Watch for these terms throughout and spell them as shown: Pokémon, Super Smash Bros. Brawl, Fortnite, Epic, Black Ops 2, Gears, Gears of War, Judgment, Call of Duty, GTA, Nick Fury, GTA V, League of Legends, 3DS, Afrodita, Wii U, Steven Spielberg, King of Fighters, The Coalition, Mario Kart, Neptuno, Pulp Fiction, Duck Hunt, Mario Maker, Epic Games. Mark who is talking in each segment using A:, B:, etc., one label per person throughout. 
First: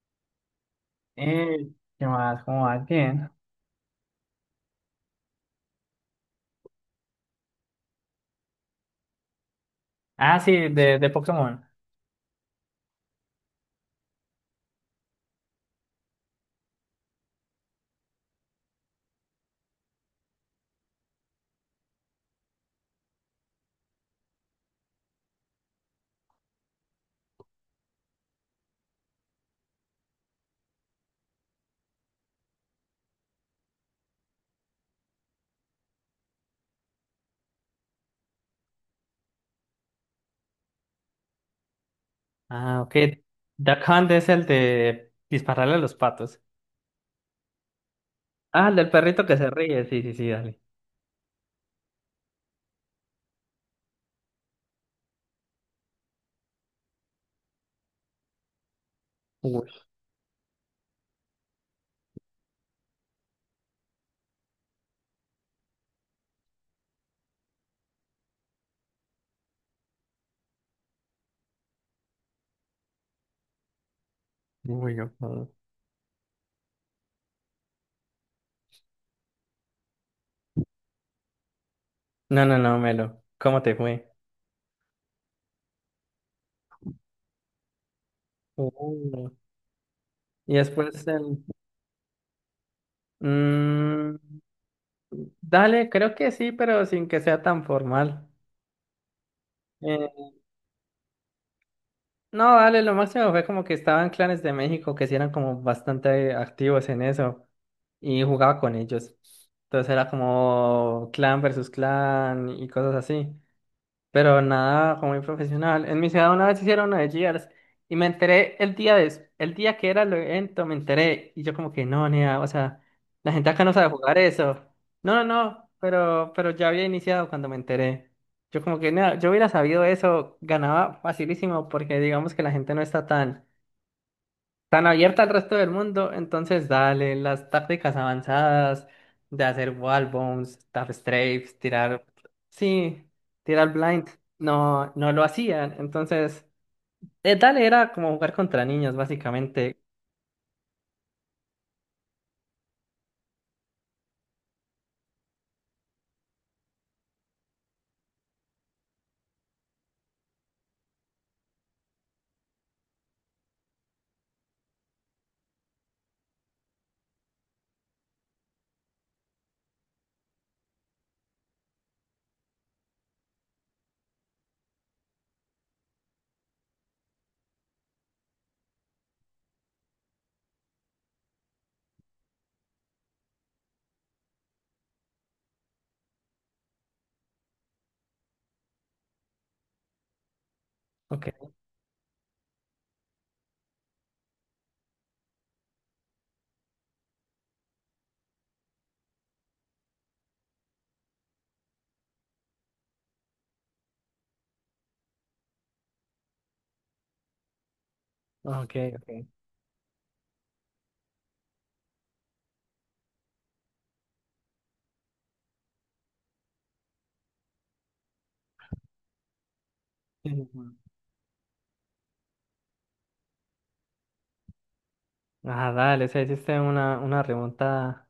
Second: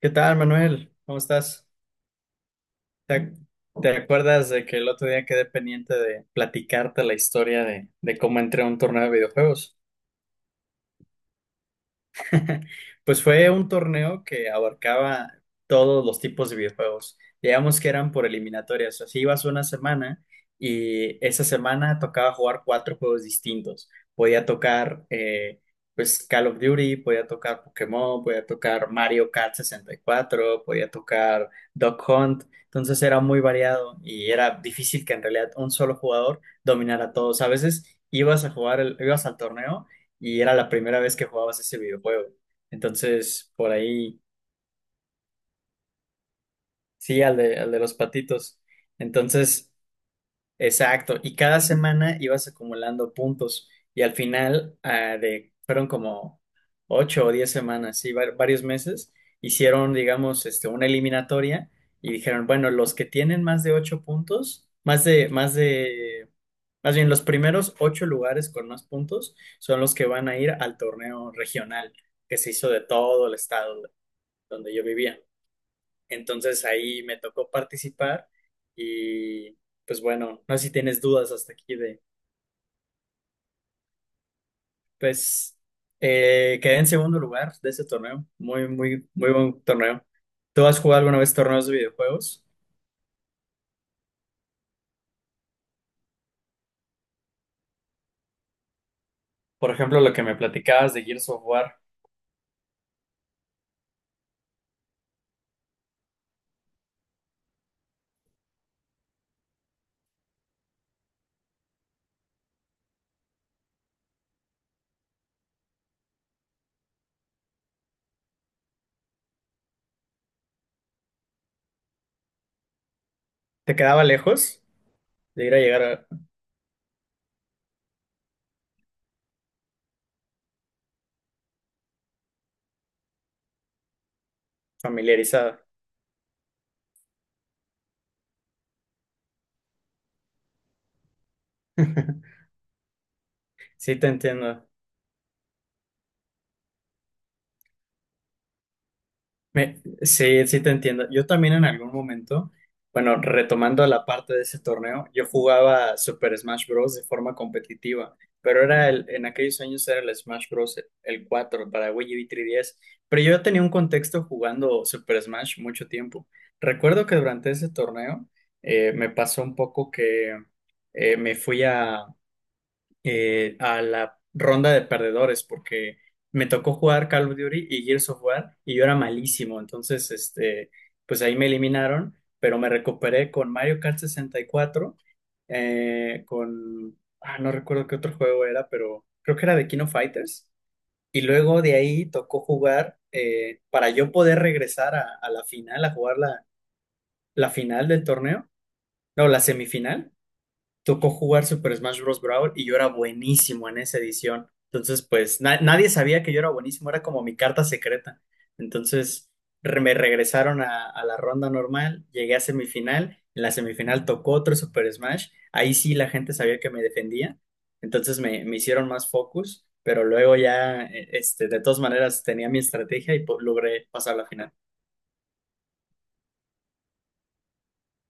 A: ¿Qué tal, Manuel? ¿Cómo estás?
B: Eh, ¿qué más? ¿Cómo vas?
A: ¿Te,
B: Bien.
A: ac- te acuerdas de que el otro día quedé pendiente de platicarte la historia de cómo entré a un torneo de videojuegos?
B: Ah, sí, de Pokémon.
A: Pues fue un torneo que abarcaba todos los tipos de videojuegos. Digamos que eran por eliminatorias. Así ibas una semana y esa semana tocaba jugar cuatro juegos distintos. Podía tocar pues Call of Duty, podía tocar Pokémon, podía tocar Mario Kart 64, podía tocar Duck Hunt. Entonces era muy variado y era difícil que en realidad un solo jugador dominara a todos. A veces ibas a jugar, ibas al torneo y era la primera vez que jugabas ese videojuego.
B: Ah, ok.
A: Entonces, por
B: Duck Hunt
A: ahí,
B: es el de dispararle a los patos.
A: sí, al de los patitos.
B: Ah, el del perrito que se
A: Entonces,
B: ríe. Sí, sí, sí, dale.
A: exacto. Y cada semana ibas acumulando puntos. Y al final, fueron como 8 o 10 semanas, sí, varios meses,
B: Uy,
A: hicieron, digamos, este, una eliminatoria y dijeron, bueno, los que tienen más de ocho puntos, más bien, los primeros ocho lugares con más puntos son los que van a ir al torneo regional que se hizo de todo el estado donde yo
B: uy, yo
A: vivía.
B: puedo.
A: Entonces ahí me tocó participar y pues bueno, no sé si tienes dudas hasta aquí de,
B: No, no, no, Melo. ¿Cómo te fue?
A: pues quedé en segundo lugar de ese torneo, muy, muy,
B: Uh.
A: muy buen torneo.
B: Y
A: ¿Tú has jugado
B: después
A: alguna vez
B: el.
A: torneos de videojuegos?
B: Mm, dale, creo que sí, pero sin que sea tan formal.
A: Por ejemplo, lo que
B: Eh,
A: me platicabas de Gears of War,
B: No, vale, lo máximo fue como que estaban clanes de México que sí eran como bastante activos en eso y jugaba con ellos. Entonces era como clan versus clan y cosas así, pero nada como muy profesional. En mi ciudad una vez hicieron una de Gears y me enteré el el día que era el evento, me enteré y yo como que no, nea, o sea, la gente acá no
A: ¿te
B: sabe
A: quedaba
B: jugar eso.
A: lejos
B: No, no,
A: de ir a
B: no,
A: llegar
B: pero ya había iniciado cuando me enteré. Yo como que nea, yo hubiera sabido eso, ganaba facilísimo porque digamos que la gente no está tan tan abierta al resto
A: familiarizada?
B: del mundo, entonces dale las tácticas avanzadas de hacer wall bombs, tap strafes, tirar, sí, tirar
A: Sí, te
B: blind,
A: entiendo.
B: no, no lo hacían, entonces dale era como jugar contra niños básicamente.
A: Sí, sí te entiendo. Yo también en algún momento, bueno, retomando la parte de ese torneo, yo jugaba Super Smash Bros. De forma competitiva, pero era en aquellos años era el Smash Bros. El 4 para Wii U y 3DS, pero yo tenía un contexto jugando Super Smash mucho tiempo. Recuerdo que durante ese torneo me pasó un poco que me fui a la ronda de perdedores porque me tocó jugar Call of Duty y Gears of War y yo era malísimo, entonces este, pues ahí me eliminaron, pero me recuperé con Mario Kart 64, no recuerdo qué otro juego era, pero creo que era de King of Fighters. Y
B: Ok,
A: luego de ahí tocó jugar, para yo poder regresar a la final, a jugar la final del torneo, no, la semifinal tocó jugar Super Smash Bros. Brawl y yo era buenísimo en esa edición. Entonces, pues nadie sabía que yo era buenísimo, era como mi carta secreta.
B: ok, ok.
A: Entonces, me regresaron a la ronda normal, llegué a semifinal, en la semifinal tocó otro Super Smash, ahí sí la gente sabía que me defendía, entonces me hicieron más focus, pero luego
B: Ujú.
A: ya, de todas maneras tenía mi estrategia y logré pasar la final.
B: Ah, dale, o sea hiciste una remontada.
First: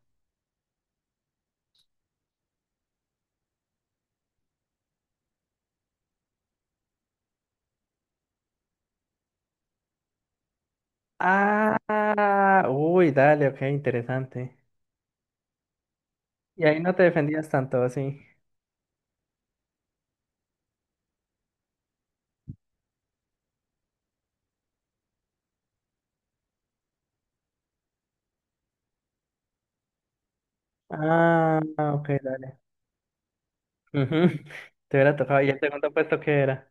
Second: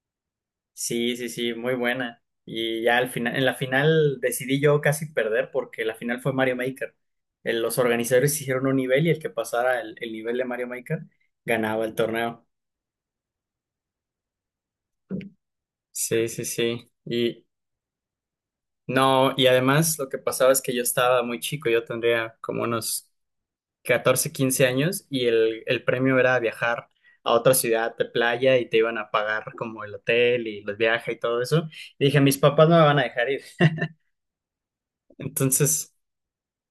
A: Sí, sí, sí, muy buena. Y ya al final, en la final decidí yo casi perder porque la final fue Mario Maker. Los organizadores hicieron un nivel y el que pasara el nivel de Mario Maker ganaba el torneo.
B: Ah, uy, dale, ok, interesante.
A: Sí, sí,
B: Y ahí
A: sí.
B: no te
A: Y
B: defendías tanto, sí.
A: no, y además lo que pasaba es que yo estaba muy chico, yo tendría como unos 14, 15 años y el premio era viajar a otra ciudad de playa y te iban a pagar como el hotel y los viajes y todo
B: Ah,
A: eso. Y
B: ok.
A: dije, mis papás no me van a dejar ir.
B: Ujú. Te hubiera tocado. ¿Y el segundo
A: Entonces...
B: puesto qué era?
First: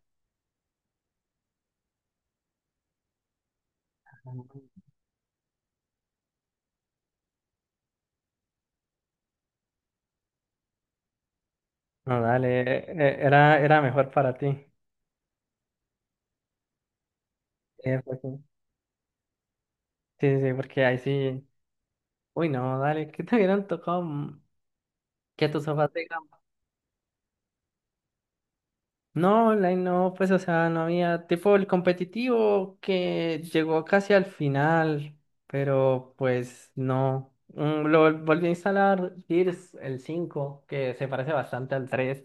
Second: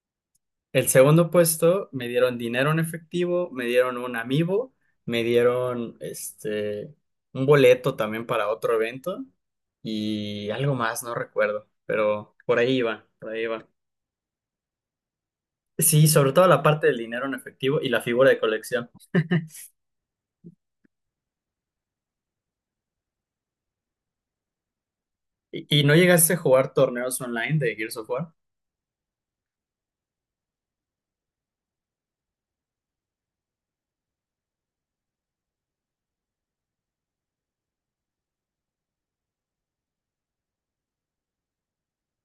A: El segundo puesto me dieron dinero en efectivo, me dieron un amiibo, me dieron un boleto también para otro evento y algo más, no recuerdo,
B: No,
A: pero por
B: dale,
A: ahí iba, por ahí
B: era,
A: iba.
B: era mejor para ti.
A: Sí, sobre todo la parte del dinero en efectivo y
B: Eh,
A: la
B: pues sí,
A: figura de colección.
B: sí, sí, porque ahí sí. Uy, no, dale, ¿qué te hubieran tocado? Que tus
A: ¿Y
B: sofás
A: no
B: digan.
A: llegaste a jugar torneos online de Gears of War?
B: No, online no, pues, o sea, no había. Tipo el competitivo que llegó casi al final, pero pues no. Lo volví a instalar Gears, el 5 que se parece bastante al tres.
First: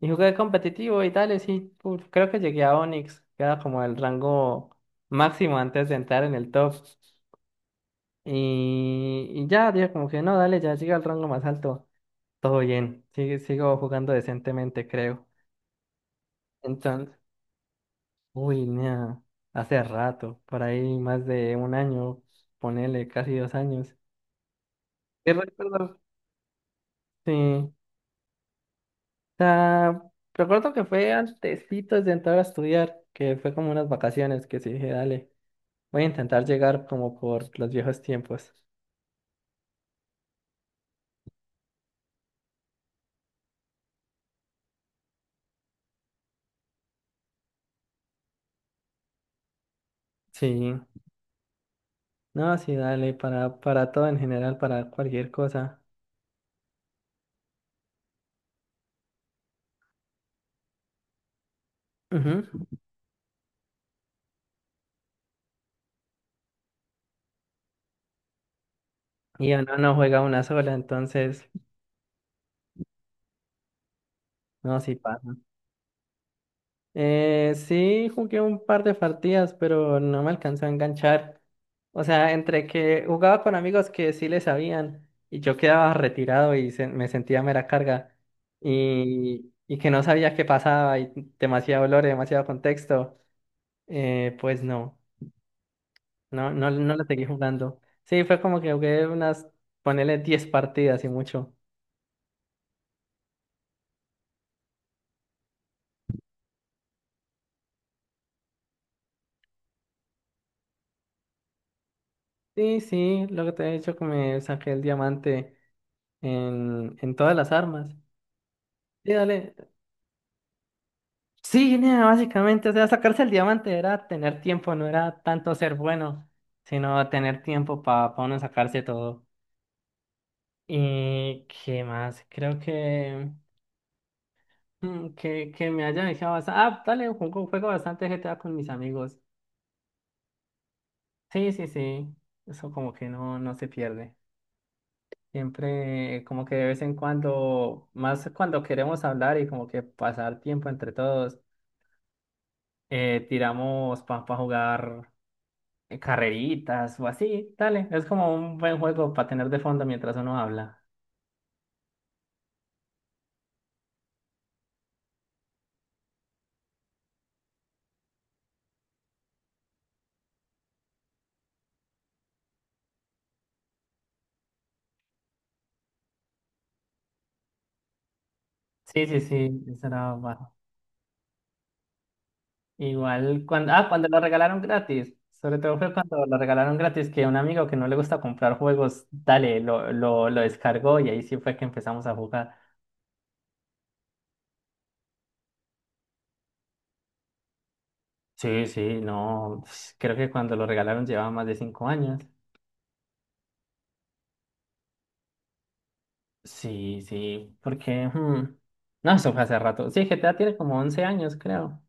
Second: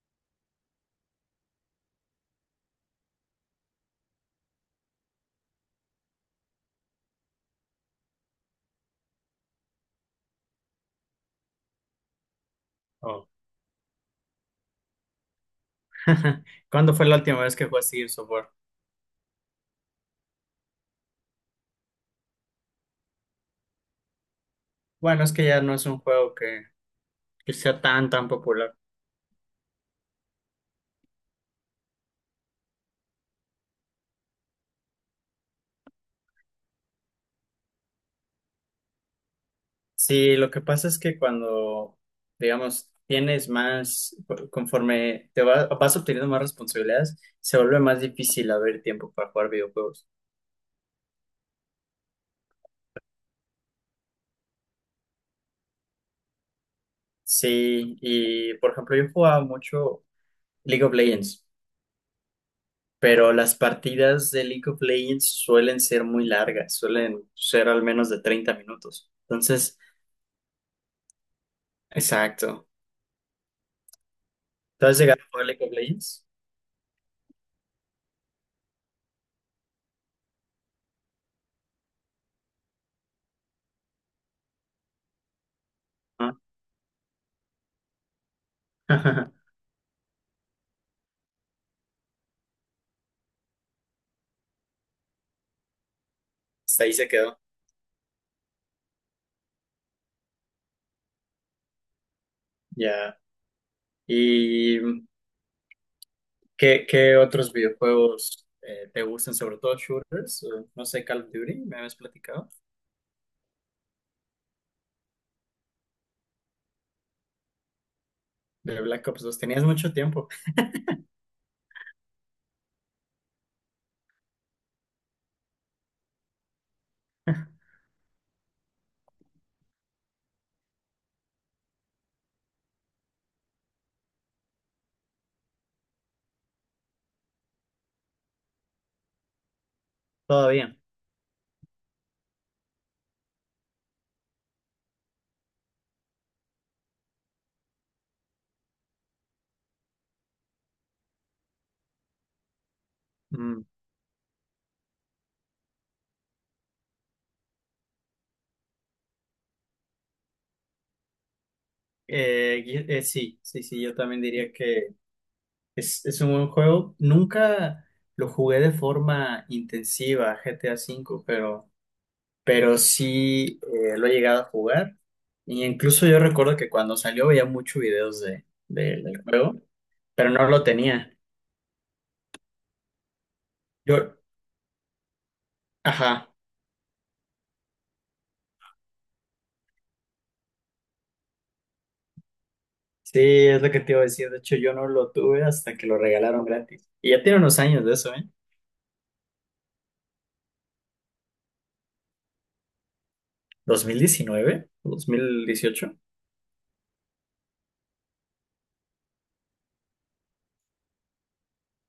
B: Y jugué competitivo y tal, y sí, creo que llegué a Onyx, que era como el rango máximo antes de entrar en el top. Y ya, dije como que no, dale, ya llegué al rango más alto. Todo bien,
A: Oh.
B: sigo jugando decentemente, creo.
A: ¿Cuándo fue la
B: Entonces,
A: última vez que jugaste Gears of War?
B: uy, nea, hace rato, por ahí más de un año, ponele casi 2 años.
A: Bueno,
B: Y
A: es que ya no es
B: recuerdo,
A: un juego que,
B: sí,
A: que
B: o
A: sea tan, tan popular.
B: sea, recuerdo que fue antesitos de entrar a estudiar, que fue como unas vacaciones, que sí dije, dale. Voy a intentar llegar como por los viejos tiempos.
A: Sí, lo que pasa es que cuando, digamos, tienes conforme te vas obteniendo más responsabilidades, se vuelve más difícil haber tiempo para jugar videojuegos.
B: Sí, no, sí, dale, para todo en general, para cualquier cosa.
A: Sí, y por ejemplo, yo jugaba mucho League of Legends,
B: Ujú.
A: pero las partidas de League of Legends suelen ser muy largas, suelen ser al menos de 30 minutos.
B: Y uno
A: Entonces,
B: no juega una sola, entonces,
A: exacto.
B: no,
A: ¿Tú
B: sí
A: has llegado a
B: pasa.
A: jugar League of Legends?
B: Sí, jugué un par de partidas, pero no me alcanzó a enganchar. O sea, entre que jugaba con amigos que sí le sabían y yo quedaba
A: Ah,
B: retirado y me sentía mera carga y que no sabía qué pasaba y demasiado olor y demasiado contexto, pues no. No, no,
A: hasta ahí
B: no la
A: se
B: seguí
A: quedó.
B: jugando. Sí, fue como que jugué unas, ponele 10 partidas y mucho.
A: Ya. ¿Qué otros videojuegos te gustan, sobre todo shooters? No sé, Call of Duty, me habías platicado.
B: Sí, sí, lo que te he dicho que me saqué el diamante en todas las armas.
A: De Black
B: Sí,
A: Ops 2,
B: dale.
A: tenías mucho tiempo.
B: Sí, nea, básicamente, o sea, sacarse el diamante era tener tiempo, no era tanto ser bueno, sino tener tiempo para uno sacarse todo. ¿Y qué más? Creo que, mm, que me haya dejado bastante. Ah, dale, juego bastante GTA con mis amigos.
A: Todavía.
B: Sí, sí, sí. Eso como que no, no se pierde. Siempre como que de vez en cuando, más cuando queremos hablar y como que pasar tiempo entre todos,
A: Mm.
B: tiramos para jugar carreritas o así. Dale, es como un buen juego para tener de fondo mientras uno habla.
A: Sí, sí, sí, yo también diría que es un buen juego. Nunca lo jugué de forma intensiva, GTA V, pero, sí lo he llegado a jugar. Y incluso yo recuerdo que cuando salió veía muchos videos
B: Sí, sí,
A: del juego,
B: sí, eso era
A: pero no
B: bajo.
A: lo tenía.
B: Igual cuando, ah, cuando
A: Yo,
B: lo regalaron gratis. Sobre todo fue cuando
A: ajá.
B: lo regalaron gratis que un amigo que no le gusta comprar juegos, dale, lo descargó y ahí sí fue que empezamos a jugar.
A: Sí, es lo que te iba a decir. De hecho, yo no lo tuve hasta que lo regalaron gratis. Y ya tiene unos años de eso, ¿eh?
B: Sí, sí, no, creo que cuando lo regalaron llevaba más de 5 años.
A: ¿2019? ¿2018?
B: Sí, sí, porque. No, eso fue hace rato. Sí, GTA tiene como 11 años, creo.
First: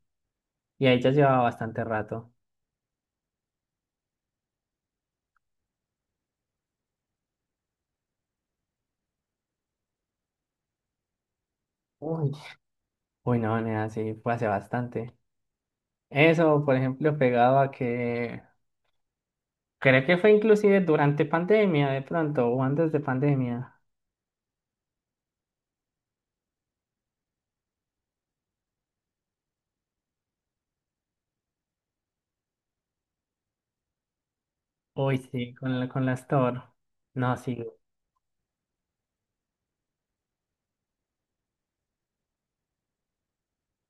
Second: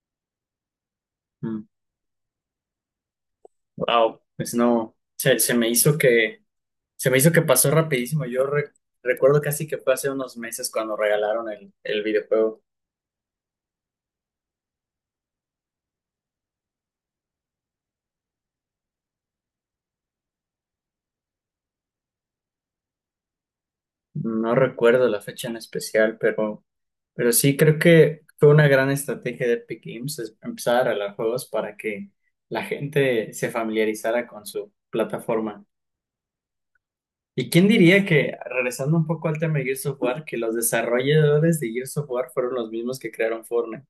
B: Y ahí ya llevaba
A: Mm,
B: bastante rato.
A: Wow, pues no, se me hizo que, se me hizo que pasó rapidísimo. Yo recuerdo casi que fue hace unos meses cuando regalaron el
B: Uy.
A: videojuego.
B: Uy, no, nena, sí, fue hace bastante. Eso, por ejemplo, pegado a que. Creo que fue inclusive durante pandemia, de pronto, o antes de pandemia.
A: No recuerdo la fecha en especial, pero, sí creo que fue una gran estrategia de Epic Games es empezar a regalar juegos para que la gente se familiarizara con su
B: Uy, sí,
A: plataforma.
B: con la Store. No,
A: ¿Y
B: sí.
A: quién diría que, regresando un poco al tema de Gears of War, que los desarrolladores de Gears of War fueron los mismos que crearon Fortnite?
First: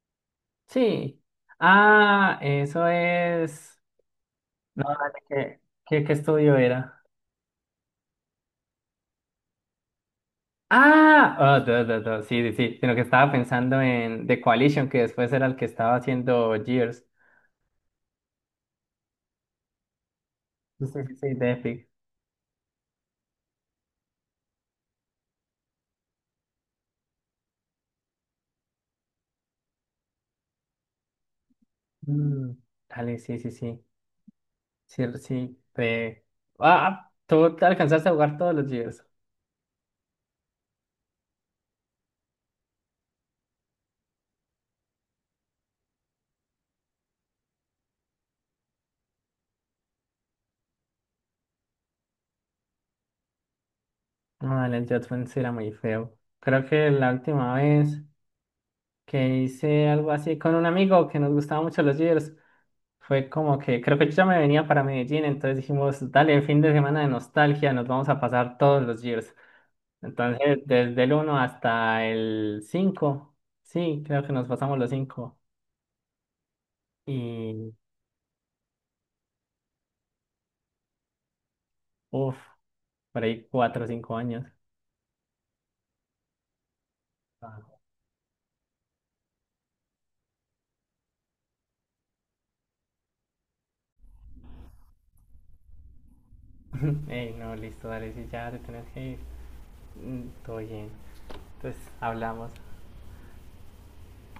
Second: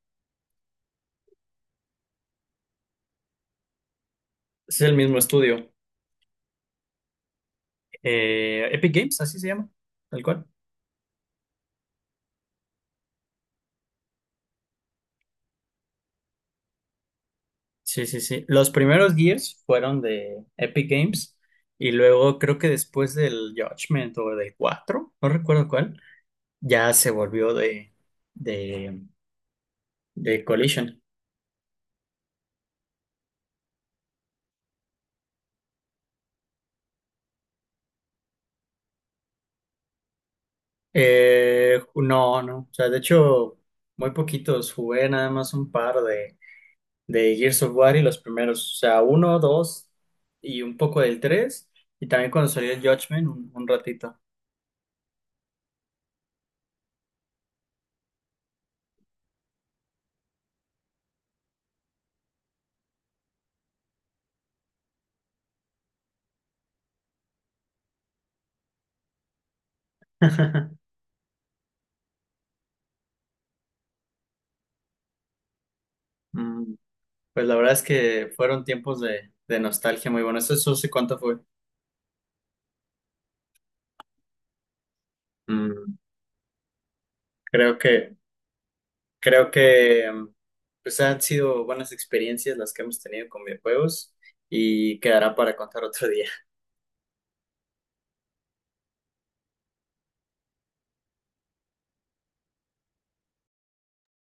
B: Sí. Ah, eso es.
A: Es el mismo
B: ¿Qué,
A: estudio.
B: qué estudio era?
A: Epic Games, así se llama, tal cual.
B: Ah, ah, duh, duh, duh, sí, sí, sí, sino que estaba pensando en The Coalition, que después era el que estaba haciendo Gears.
A: Sí, sí, sí. Los primeros Gears fueron de
B: Sí,
A: Epic
B: sí, sí,
A: Games
B: de Epic.
A: y luego creo que después del Judgment o del 4, no recuerdo cuál, ya se volvió de, de Collision.
B: Mm, Dale, sí, sí, sí. Sí, sí. Ah, tú te alcanzaste a jugar todos los Gears.
A: No, no. O sea, de hecho, muy poquitos. Jugué nada más un par de Gears of War y los primeros, o sea, uno, dos y un poco del tres, y también cuando salió el Judgment, un ratito.
B: No, dale, el Judgment sí era muy feo. Creo que la última vez que hice algo así con un amigo que nos gustaba mucho los Gears, fue como que creo que yo ya me venía para Medellín, entonces dijimos, dale, fin de semana de nostalgia, nos vamos a pasar todos los Gears. Entonces, desde el uno hasta el 5 sí, creo que nos pasamos los cinco.
A: Mm, Pues la verdad
B: Y,
A: es que fueron tiempos de nostalgia muy buenos. Eso eso sí, ¿cuánto fue?
B: uff, por ahí 4 o 5 años.
A: Mm,
B: Ah.
A: Creo que, creo que pues han sido buenas experiencias las que hemos tenido con videojuegos y quedará para contar otro día.
B: Ey, no, listo, dale, si ya te tenés que ir. Todo bien. Entonces, hablamos.